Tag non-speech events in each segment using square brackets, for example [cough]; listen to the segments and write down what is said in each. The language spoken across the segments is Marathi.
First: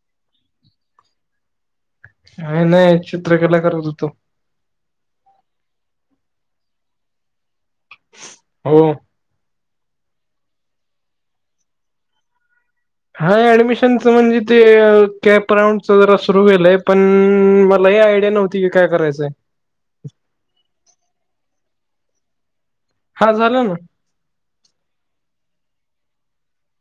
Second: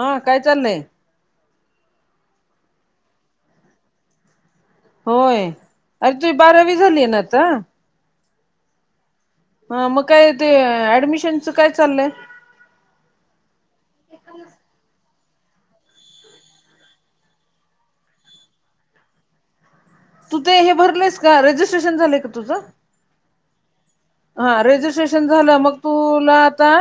आ काय चालंय. काय नाही चित्रकला करत होतो. होय, अरे तुझी बारावी झालीय ना आता. हो. हं.. मग काय ते, ऍडमिशनचं काय चालंय. हा ऍडमिशनच म्हणजे, ते कॅप राऊंडच जरा सुरू व्हायले पण मला हे आयडिया नव्ह ती काय करायचाय. तू ते हे भरलेस का, रजिस्ट्रेशन झालेय का तुझं. हा झालं ना. हा रेजिस्ट्रेशन झालं, मग तुला आता.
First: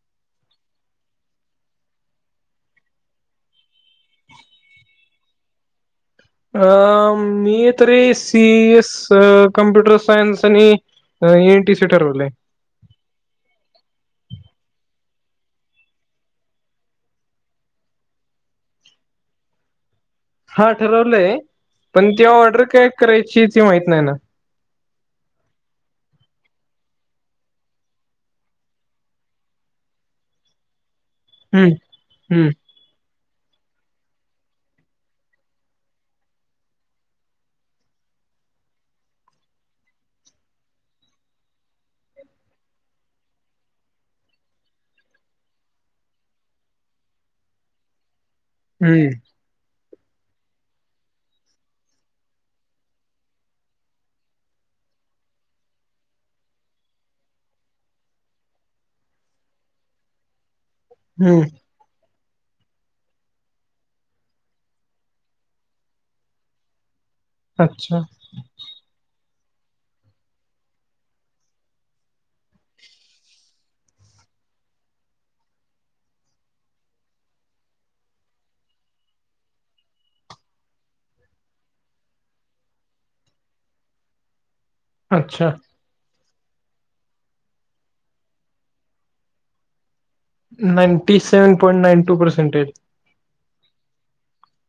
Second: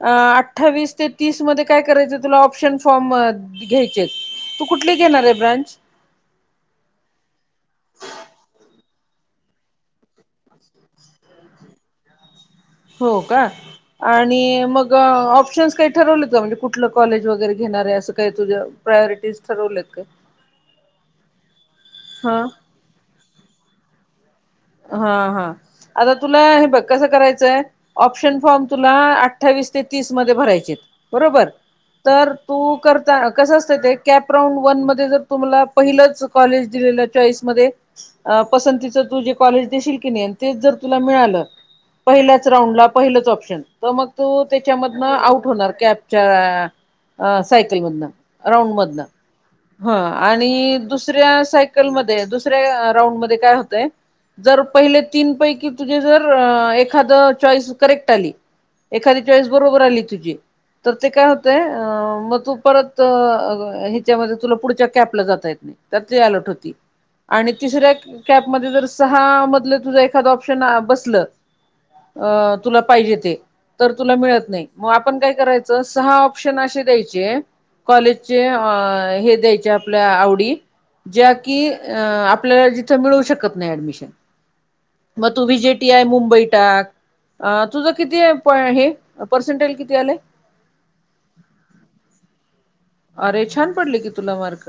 अ अठ्ठावीस ते तीस मध्ये काय करायचं, तुला ऑप्शन फॉर्म घ्यायचेत. तु कुठली घेणार आहे ब्रांच. अ मी तरी सी एस कॉम्प्युटर सायन्स आणि, अ.. एन टी सी ठरवलंय. हो का. आणि मग ऑप्शन्स काही ठरवलेत का, म्हणजे कुठलं कॉलेज वगैरे घेणार आहे असं काय तुझं. प्रायोरिटीज ठरवलेत का. हा ठरवलंय पण ते हा ऑर्डर काय करायची ती माहीत नाही ना. हा हा आता तुला हे बघ कसं करायचंय. ऑप्शन फॉर्म तुला अठ्ठावीस ते तीस मध्ये भरायचेत बरोबर हम्म तर हम्म तू करता कस असत ते कॅप राऊंड वन मदे जर तुम्हाला पहिलंच कॉलेज दिलेल चॉईसमध्ये. अ पसंतीच तू जे कॉलेज देशील की नाही अन तेच जर तुला मिळालं. पहिल्याच राऊंड ला पहिलंच ऑप्शन त मग तू त्याच्यामधनं आउट होणार कॅप च्या अ सायकलमधनं. राऊंड मधन. हम्म ह आणि दुसऱ्या सायकलमध्ये दुसऱ्या राऊंडमध्ये काय होतय जर पहिले तीन पैकी, तुझे जर एखाद चॉईस करेक्ट आली. एखादी चॉईस बरोबर आली तुजी तर ते काय हम्म होतय अ म तू परत ह्याच्यामध्ये तुला पुढच्या कॅपला जातां येत नाही. त्यात ती अलोट होती आणि तिसऱ्या अच्छा कॅप मदे जर सहा मधलं तुझ एखाद ऑप्शन आ बसल अ तुला पाहिजे ते. तर तुला मिळत नाही म आपण काय करायचं सहा ऑप्शन असे द्यायचे कॉलेजचे हे द्यायचे आपल्या आवडी ज्या की अ आपल्याला जिथ मिळू शकत नाही ऍडमिशन मग तू अच्छा व्हि जि ट टी आय मुंबई टाक अ तुझं किती हे पर्सेंटेल किती आले? Ninety seven point nine two percentage. अरे छान पडले की तुला मार्क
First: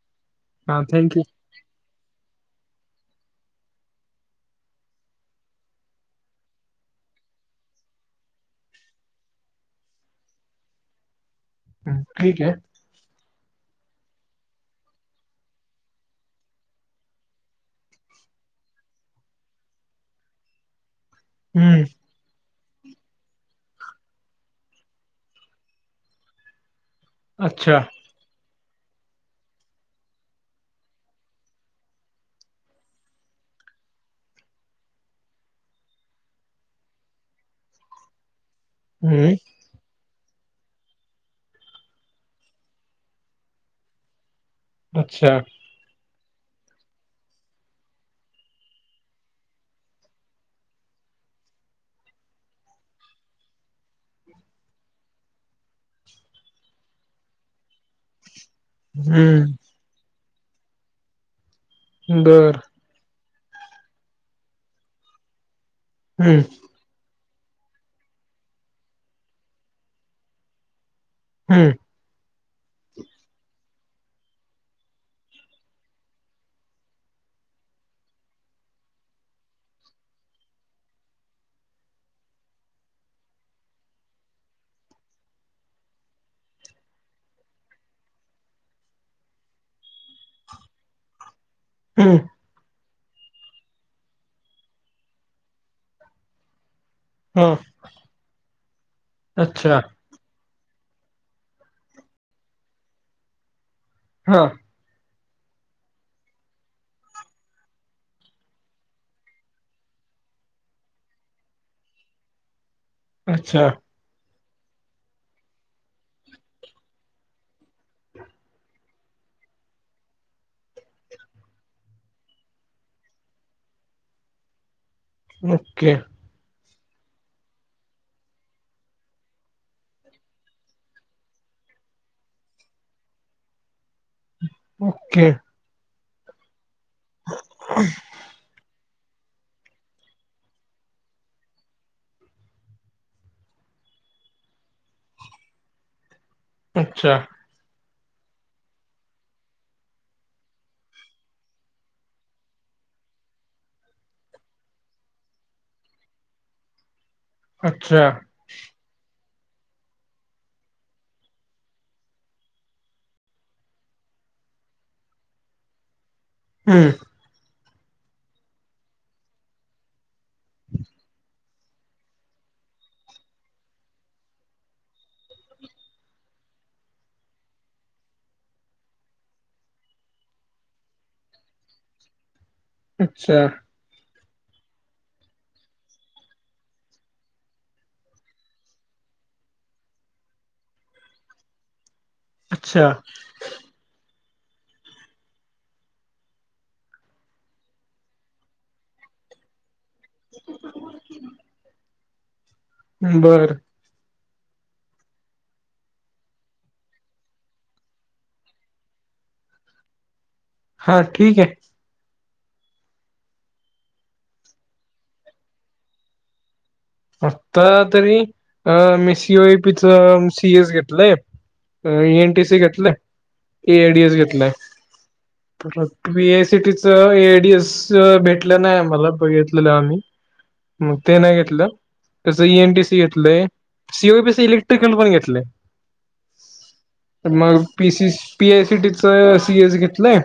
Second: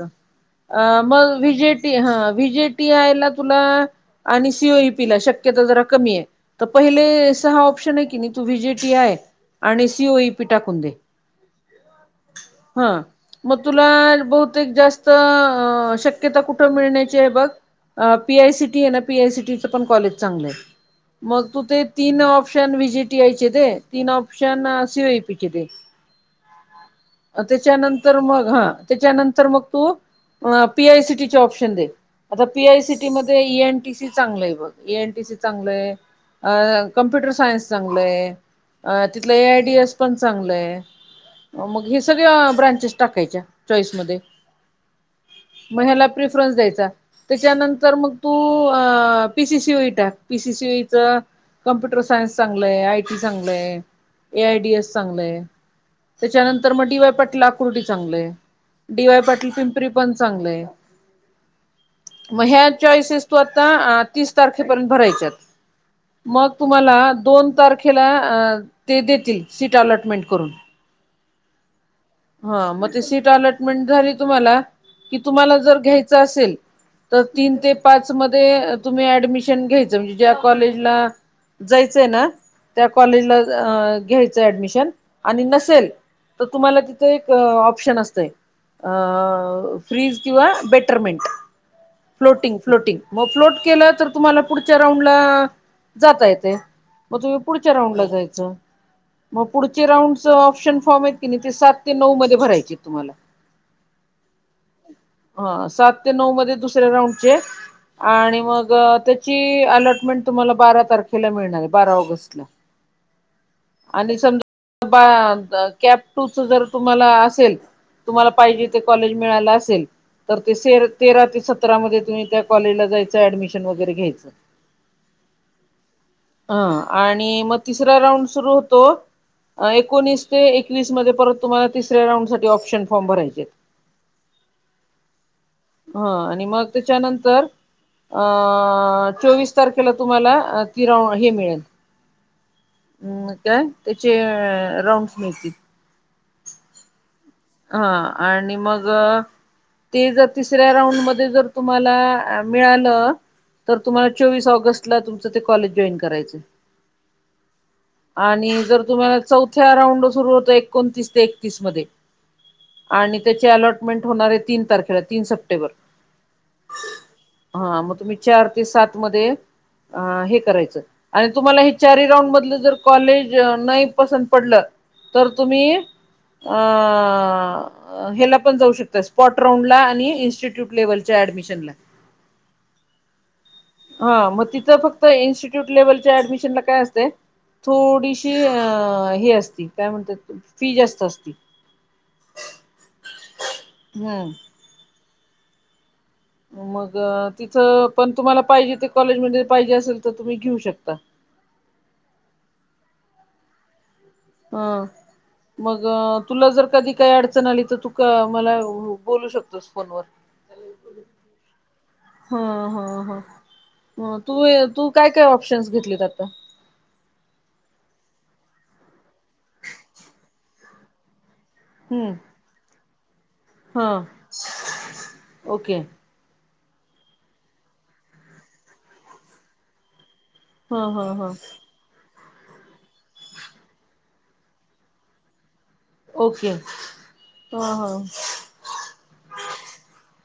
हा अ थँक्यू मग व्ही जि ट हा व्ही जी टी आयला तुला, आणि सी ओ ई पी ला शक्यता जरा कमी आहे. त पहिले सहा ऑप्शन आहे की नाही तू व्हि जे टी आय. आणि सी ओ ई पि टाकुंन दे ह ठीक आहे. हा म तुला बहुतेक जास्त अ शक्यता कुठं मिळण्याची आहे बघ. अ पी आय सी टी आहे ना पी आय सी टी च पण कॉलेज चांगलं आहे मग तू ते. हम्म तीन option V G T I चे दे तीन option C O E P चे दे. [inaudible] अ त्याच्यानंतर मग हा त्याच्यानंतर मग तू अ पी आय सी टी चे ऑप्शन दे. आता पी आय सी टी मध्ये ए एन टी सी चांगलं आहे बघ ए एन टी सी चांगलंय अ कम्प्युटर सायन्स चांगलंय. अ हम्म तिथलं ए आय डी एस पण चांगलंय मग हे सगळ्या ब्रांचेस टाकायच्या चॉईसमध्ये. अच्छा! म ह्याला प्रेफरन्स द्यायचा. त्याच्यानंतर मग तू अ P C C O E टाक P C C O E च. कम्प्युटर सायन्स चांगलंय, आय टी चांगलंय, ए आय डी एस चांगलंय. त्याच्यानंतर म डी वाय पटला आ कुर्डी, चांगलय, डी वाय पाटील हम्म पिंपरी पण चांगलय. म बर ह्या चॉईसेस तू आता अ तीस तारखेपर्यंत भरायच्यात हम्म मग तू म्हाला दोन तारखेला अ ते देतील शीट अलॉटमेंट करून. हू! हा मग ते सीट अलॉटमेंट झाली तुम्हाला कि तुम्हाला जर घ्यायचं असेल त तीन ते पाच मध्ये तुम्ही ऍडमिशन घ्यायच म्हणजे ज्या कॉलेजला जायचंय ना? त्या कॉलेजला अ घ्यायचंय ऍडमिशन, आणि नसेल- त तुम्हाला ति- एक ऑप्शन असतय अ- फ्रीज किंवा बेटरमेंट. हम. फ्लोटिंग. फ्लोटिंग. म फ्लोट केलं तर तुम्हाला पुढच्या राऊंडला जाता येतय. म तुम्ही हा पुढच्या राऊंडला जायचं. म अच्छा पुढच्या राऊंडच ऑप्शन फॉर्म आहेत की नाही ते सात- ते नऊ मध्ये भरायचेत तुम्हाला. हा. हां. सात ते नऊ मध्ये दुसऱ्या राऊंडचे. आणि मग त्याची अलॉटमेंट तुम्हाला बारा तारखेला मिळणार ए. बारा ऑगस्टला. अच्छा. आणि समजा [unintelligible] कॅप टूच जर तुम्हाला असेल. तुम्हाला पाहिजे ते कॉलेज मिळाल असेल. तर ते तेरा ते सतरामध्ये तुम्ही त्या कॉलेजला जायचं ऍडमिशन वगैरे घ्यायचं. ओके. हं. आणि मग तिसरा राऊंड सुरू होतो- अं. एकोणीस ते एकवीस मध्ये परत. तुम्हाला तिसऱ्या राऊंसाठी ऑप्शन फॉर्म भरायचेत. ओके. हं. आणि मग त्याच्यानंतर- ह. अ- चोवीस तारखेला तुम्हाला तिराव हे मिळेल. अम् काय त्याचे राऊंडस मिळतील. अच्छा. हा. आणि मग- ते जर तिसऱ्या राऊंडमध्ये जर तुम्हाला मिळालं- तर तुम्हाला चोवीस ऑगस्ट ला तुमचं ते कॉलेज जॉईन करायचय. अच्छा. आणि जर तुम्हाला चौथ्या राऊंडला सुरू होत एकोणतीस ते एकतीस मध्ये- आणि त्याची अलॉटमेंट होणारे तीन तारखेला. तीन सप्टेंबर. हम्म. हा. मग तुम्ही चार ते सात मध्ये अ हे करायचं. आणि- तुम्हाला हे चारी राऊंड मधले जर कॉलेज नाही पसंत पडलं. तर तुम्ही- अ- अ -हेला पण जाऊ शकताय. स्पॉट राउंडला आणि इन्स्टिट्यूट लेव्हलच्या ऍडमिशनला. अच्छा. हा मग तिथं फक्त इन्स्टिट्यूट लेव्हलच्या ऍडमिशन ला काय असतय? थोडीशी अ हे असती. काय म्हणतात फी जास्त असती. अच्छा. हो. मग तिथं पण तुम्हाला पाहिजे ते कॉलेज पाहिजे असेल तर तुम्ही घेऊ. बरं. अ. मग तुला जर कधी काही अडचण आली तर तू का मला बोलू शकतो. फोन वर. हा ठीक आहे. हा ह ह तू तू काय काय ऑप्शन्स घेतलीत आता. आत्ता तरी अ मी सीओई पीच सीएस घेतलंय. अ हम्म. एन टी सी घेतलय इ हा ए टी एस घेतलाय ओके. परत बी ए सी टीच, ए डी एस भेटलं नाही आम्हाला बघितलेलं आम्ही. हा म हा ते हा. नाही घेतलं. तसं ई एन टी सी घेतलंय, C O P C electrical पण घेतले. ओके! मग हा हा. पी सी पी आय सीटीच सी एस घेतलंय.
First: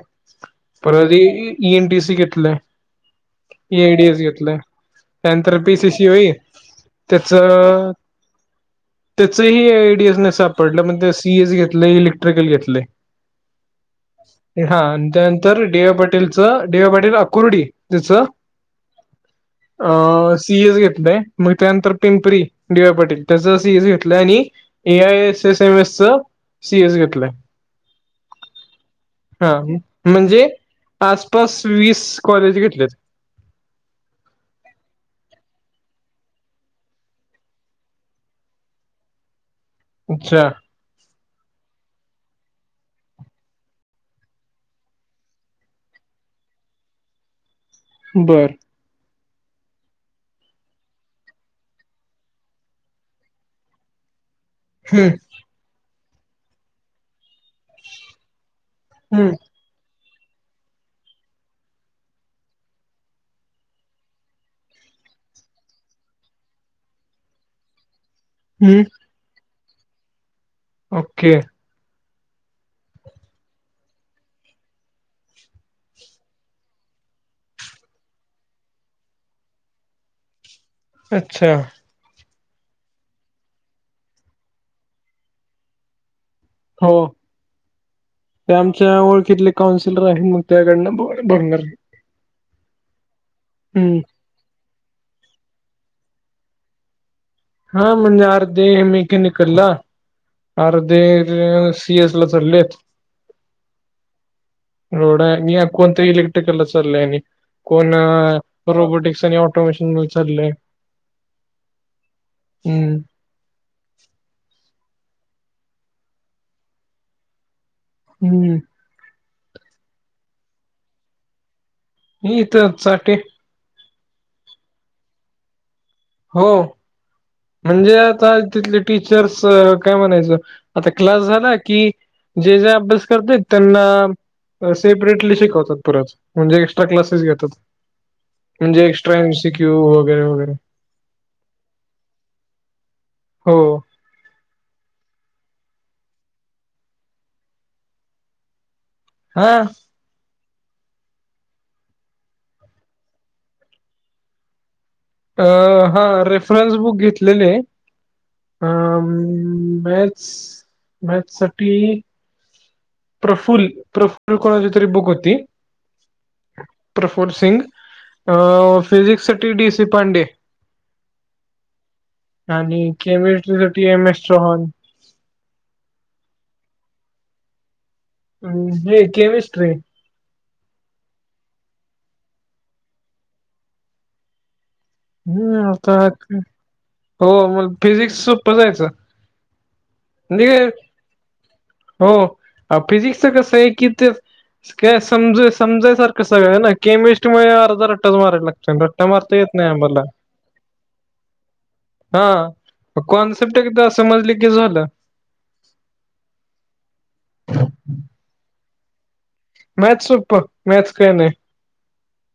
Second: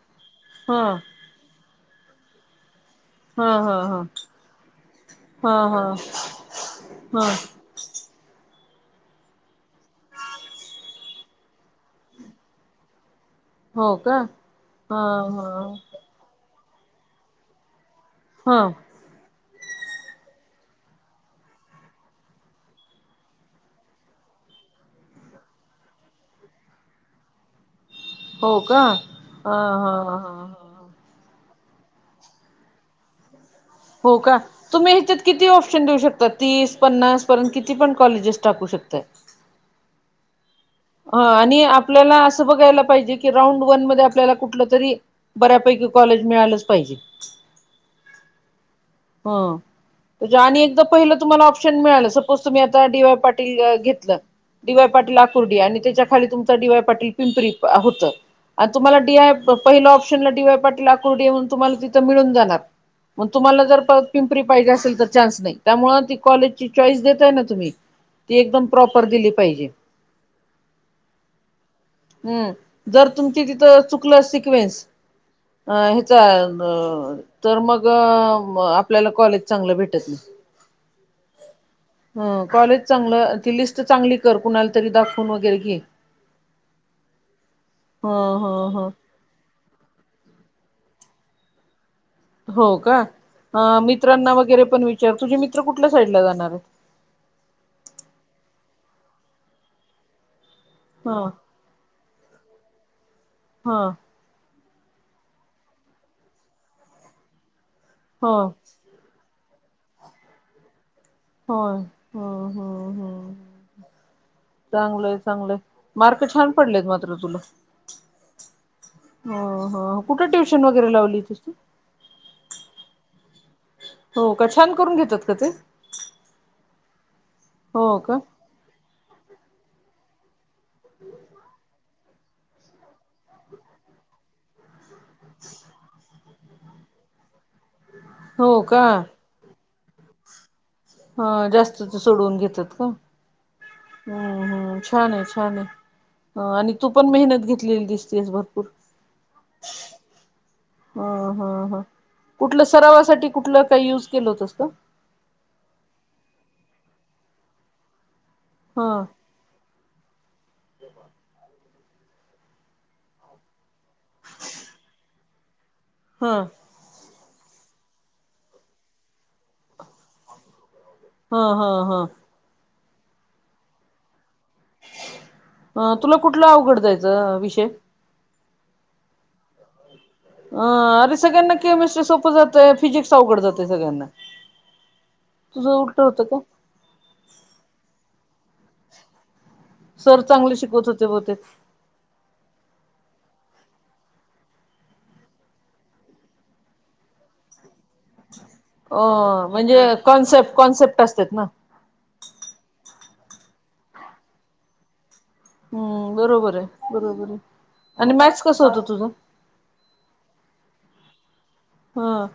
हा परत ई एन टी सी घेतलंय. हा हा हा एडी एस घेतलं, त्यानंतर हा पी हा सी सी होई हा त्याचं त्याचही आयडीएस नाही सापडलं म्हण सीएसी घेतलं इलेक्ट्रिकल घेतलं. हो का? हा आणि त्यानंतर डेवा पाटेलच डेवा पाटील अकुर्डी तिचं हा. अ सी एज घेतलय. मग त्यानंतर पिंपरी डि वाय पाटील त्याचं असं सी एस घेतलं आणि A I S S M S च सी एस घेतलंय. हो का ह हा ह म्हणजे ह. आसपास वीस कॉलेज घेतलेत. हो का? तुम्ही हिच्यात किती ऑप्शन देऊ शकता तीस पन्नास पर्यंत किती पण कॉलेजेस टाकू शकताय. अच्छा! हा आणि आपल्याला असं बघायला पाहिजे की राऊंड वन मध्ये आपल्याला कुठलं तरी बऱ्यापैकी कॉलेज मिळालंच पाहिजे. बरं! हं. त आणि एकदा पहिलं तुम्हाला ऑप्शन मिळालं सपोज तुम्ही आता डी वाय पाटील घेतलं. डी वाय हम्म पाटील आकुर्डी आणि त्याच्याखाली तुमचं डी वाय पाटील पिंपरी होतं आणि तुम्हाला डीआय हम्म पहिल ऑप्शनला डी वाय पाटील अकुर्डी म्हणून तुम्हाला तिथं मिळून जाणारग तुम्हाला जर परत पिंपरी पाहिजे असेल तर चान्स नाही, त्यामुळे ती कॉलेजची चॉईस देतय ना तुम्ही ती एकदम हम्म प्रॉपर दिली पाहिजे‌. ओके! हम, जर तुमची तीथ चुकलं सिक्वेन्स अ ह्याच तर मग आपल्याला कॉलेज चांगलं भेटत नाही. अच्छा! ह कॉलेज चांगलं ती लिस्ट चांगली कर कुणाला तरी दाखवून वगैरे घे. हो ह ह ते ह आमच्या ओळखितले काउन्सिलर आहे मग त्याकडन भंगर हो का, अ हम्म मित्रांना वगैरे पण विचार तुझे मित्र कुठल्या साईडला जाणार आहेत. हा म्हणजे अर्धी मेकॅनिकल ला अर्ध हा सी एस ला चाललेत. हा. रोड कोणत इलेक्ट्रिकलला चालय आणि. कोण हो रोबोटिक्स आणि ऑटोमेशन चाललय होय होय हम्म चांगलय चांगलय मार्क छान पडलेत मात्र तुला हम्म हो हो कुठं ट्युशन वगैरे लावली तुस ही इथं चाटे हो का छान करून घेतात का ते हो हो म्हणजे का आता तिथले टीचर्स काय म्हणायच आता क्लास झाला कि जे जे अभ्यास करतेत त्यांना सेपरेटली शिकवतात परत म्हणजे एक्स्ट्रा क्लासेस घेतात हो म्हणजे का एक्स्ट्रा एमसी क्यू वगैरे वगैरे हं जास्तच सोडवुन घेतात का हो हम्म हम्म छान आहे छान आहे आणि तु पण मेहनत घेतलेली दिसतेस भरपुर हां हा हां हां कुठल सरावासाठी कुठल काही युज केल होतस का अं हा रेफरन्स बुक घेतलेले हां मॅथ्स मॅथ्स साठी प्रफुल प्रफुल कोणाची तरी बुक होती हं प्रफुर सिंग अं फिजिक्स साठी डी सी पांडे हा हा हा आणि केमिस्ट्री साठी एमएस्ट्रा हाॅन अं तुला कुठला अवघड जायचा विषय ह हे केमिस्ट्री अ अरे सगळ्यांना केमिस्ट्री सोप जातोय फिजिक्स अवघड जाते सगळ्यांना हम् तुझं आता उलट होतं का हो मला फिजिक्स सोपा जाायचा सर चांगले शिकवत होते बहुतेक हो फिजिक्सच कस आहे की ते काय समजाय समजा सारखय सगळ ना केमिस्ट्री मध्ये अर्ध रट्टा अ मारता येत नाही म्हणजे आम्हाला कॉन्सेप्ट कॉन्सेप्ट असतेत ना हां कॉन्सेप्ट आहे कि समजल की झाल हम्म बरोबर आहे बरोबर आहे आणि मॅथस कस होत तुझ मॅथ सोप मॅथस काय नाही हा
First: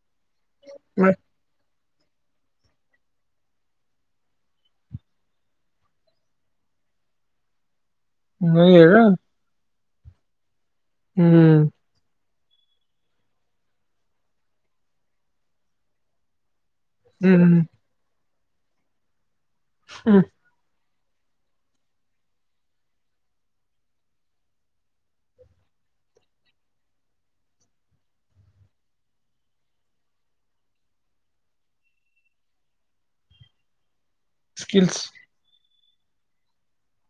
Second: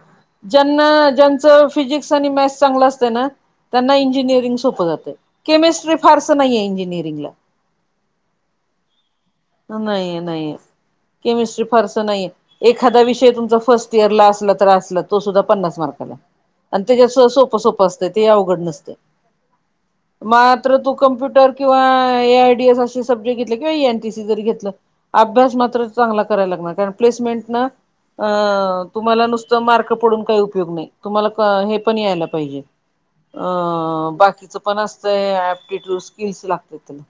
ज्यांना ज्यांच फिजिक्स आणि मॅथस चांगल असते ना त्यांना इंजिनिअरिंग सोप जात केमिस्ट्री फारस नाहीये इंजिनिअरिंगला नाही ये‌ का नाहीे नाही केमिस्ट्री हम्म फार नाही एखादा विषय तुमचा फर्स्ट इयरला असला तर असला तो सुद्धा पन्नास मार्काला अन् आणि तेच्यास सोप हम्म, सोप असत ते अवघड नसते हम मात्र तु कम्प्युटर किंवा ए आय डी एस अशी सब्जेक्ट घेतले किंवा एन टी सी अभ्यास मात्र चांगला करायला लागणार कारण प्लेसमेंट ना अ तुम्हाला नुसतं मार्क पडून काही उपयोग नाही तुम्हाला क हे पण यायला पाहिजे. अ बाकीचं पण स्किल्स. असतंय ॲप [unintelligible] स्किल्स लागतंय त्याला.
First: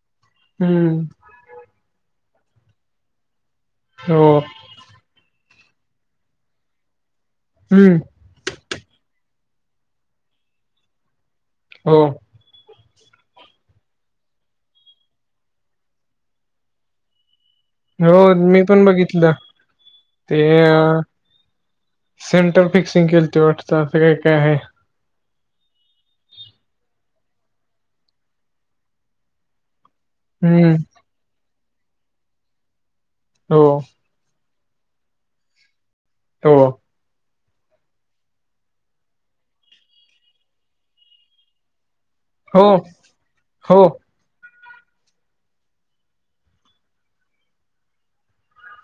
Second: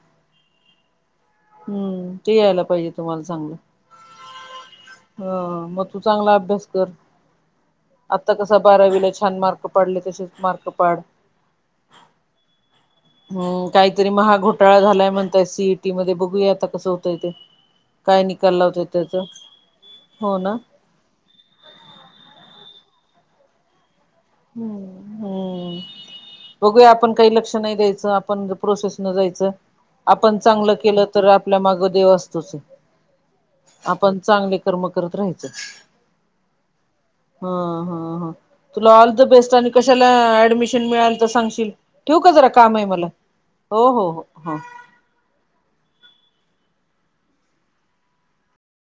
हम्म. हम्म ते यायला पाहिजे तुम्हाला चांगलं. हो. हा म तू चांगला अभ्यास कर. हम्म. आता कसा बारावीला छान पडले तसेच मार्क पाड. हो. हम्म काहीतरी महाघोटाळा झालाय म्हणतय सी ई टी मध्ये बघ घु या आता कसं होतंय ते. काय हो निकाल मी लावतोय पण त्याच बघितलं हो ते ना सेंटर फिक्सिंग केलते वाटतं असं काय-काय आहे. हम्म हम्म बघूया आपण काही लक्ष नाही द्यायचं आपण प्रोसेस न जायचं. आपण हम्म, चांगलं केलं तर आपल्या मागं देव असतोच आहे. हो. आपण चांगले कर्म करत राहायचं. [unintelligible] हा हा हा तुला आल च बेस्ट आणि कशाला ऍडमिशन मिळाल तर सांगशील. ठेवू का जरा हो, काम आहे मला हो हो हो हा.